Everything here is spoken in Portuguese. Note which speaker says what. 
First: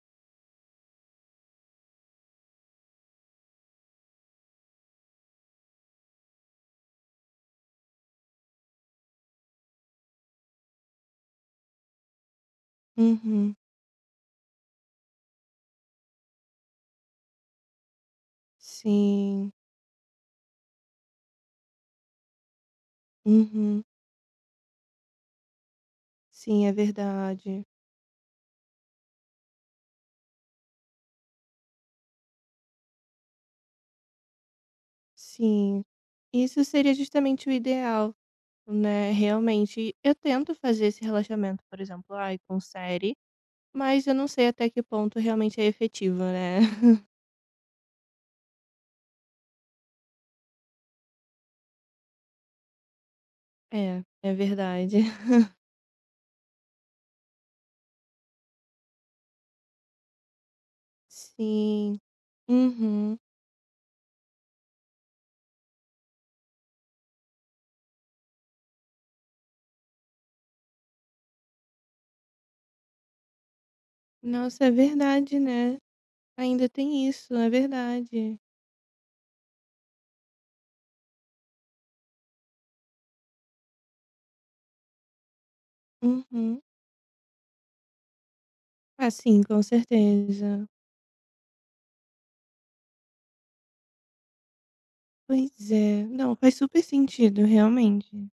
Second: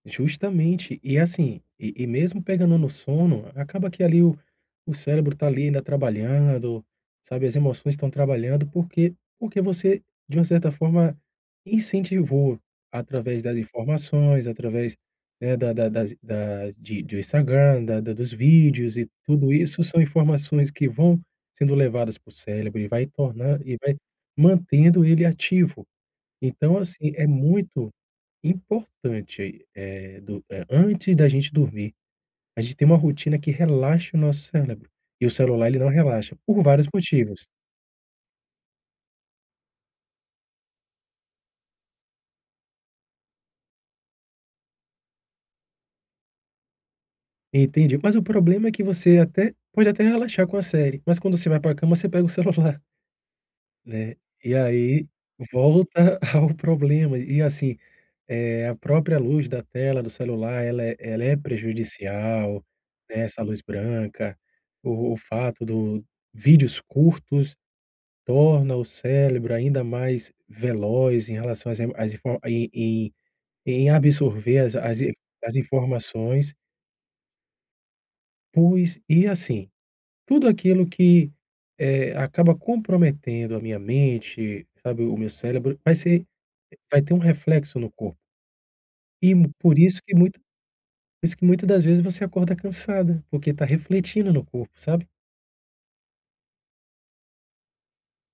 Speaker 1: Justamente. E assim, e e mesmo pegando no sono, acaba que ali o o cérebro tá ali ainda trabalhando, sabe, as emoções estão trabalhando porque porque você, de uma certa forma, incentivou através
Speaker 2: Uhum.
Speaker 1: das informações, através, né, da da das i das de de Instagram, da da dos vídeos e
Speaker 2: Sim.
Speaker 1: tudo isso são informações que vão sendo levadas pro cérebro e vai tornar e
Speaker 2: Uhum.
Speaker 1: vai mantendo ele ativo.
Speaker 2: Sim, é
Speaker 1: Então assim, é
Speaker 2: verdade.
Speaker 1: muito importante, eh, do eh, antes da gente dormir, a gente ter uma rotina que relaxa o nosso cérebro, e o celular ele
Speaker 2: Sim.
Speaker 1: não relaxa, por
Speaker 2: Isso
Speaker 1: vários
Speaker 2: seria
Speaker 1: motivos.
Speaker 2: justamente o ideal, né, realmente. Eu tento fazer esse relaxamento, por exemplo, ai, com série, mas eu não sei até que ponto realmente é efetivo, né?
Speaker 1: Entendi. Mas o problema é que você até pode até relaxar com a série, mas quando você vai pra cama você pega o celular.
Speaker 2: É,
Speaker 1: Né?
Speaker 2: é
Speaker 1: E
Speaker 2: verdade.
Speaker 1: aí volta ao problema. E assim, eh, a própria luz da tela do celular ela é ela é
Speaker 2: Sim,
Speaker 1: prejudicial,
Speaker 2: uhum.
Speaker 1: né. Essa luz branca, o o fato do vídeos curtos, torna o cérebro ainda mais veloz em relação as emo as info e em em absorver
Speaker 2: Nossa, é
Speaker 1: as a as i
Speaker 2: verdade,
Speaker 1: as
Speaker 2: né?
Speaker 1: informações.
Speaker 2: Ainda tem isso, é verdade.
Speaker 1: Pois, e assim, tudo aquilo que, eh, acaba comprometendo a minha mente, sabe, o meu cérebro, vai ser
Speaker 2: Uhum.
Speaker 1: vai ter um reflexo no corpo.
Speaker 2: Ah
Speaker 1: E
Speaker 2: sim,
Speaker 1: mu
Speaker 2: com
Speaker 1: por isso que muita
Speaker 2: certeza.
Speaker 1: por isso que muita das vezes você acorda cansada, porque está refletindo no corpo, sabe?
Speaker 2: Pois é. Não, faz super sentido, realmente.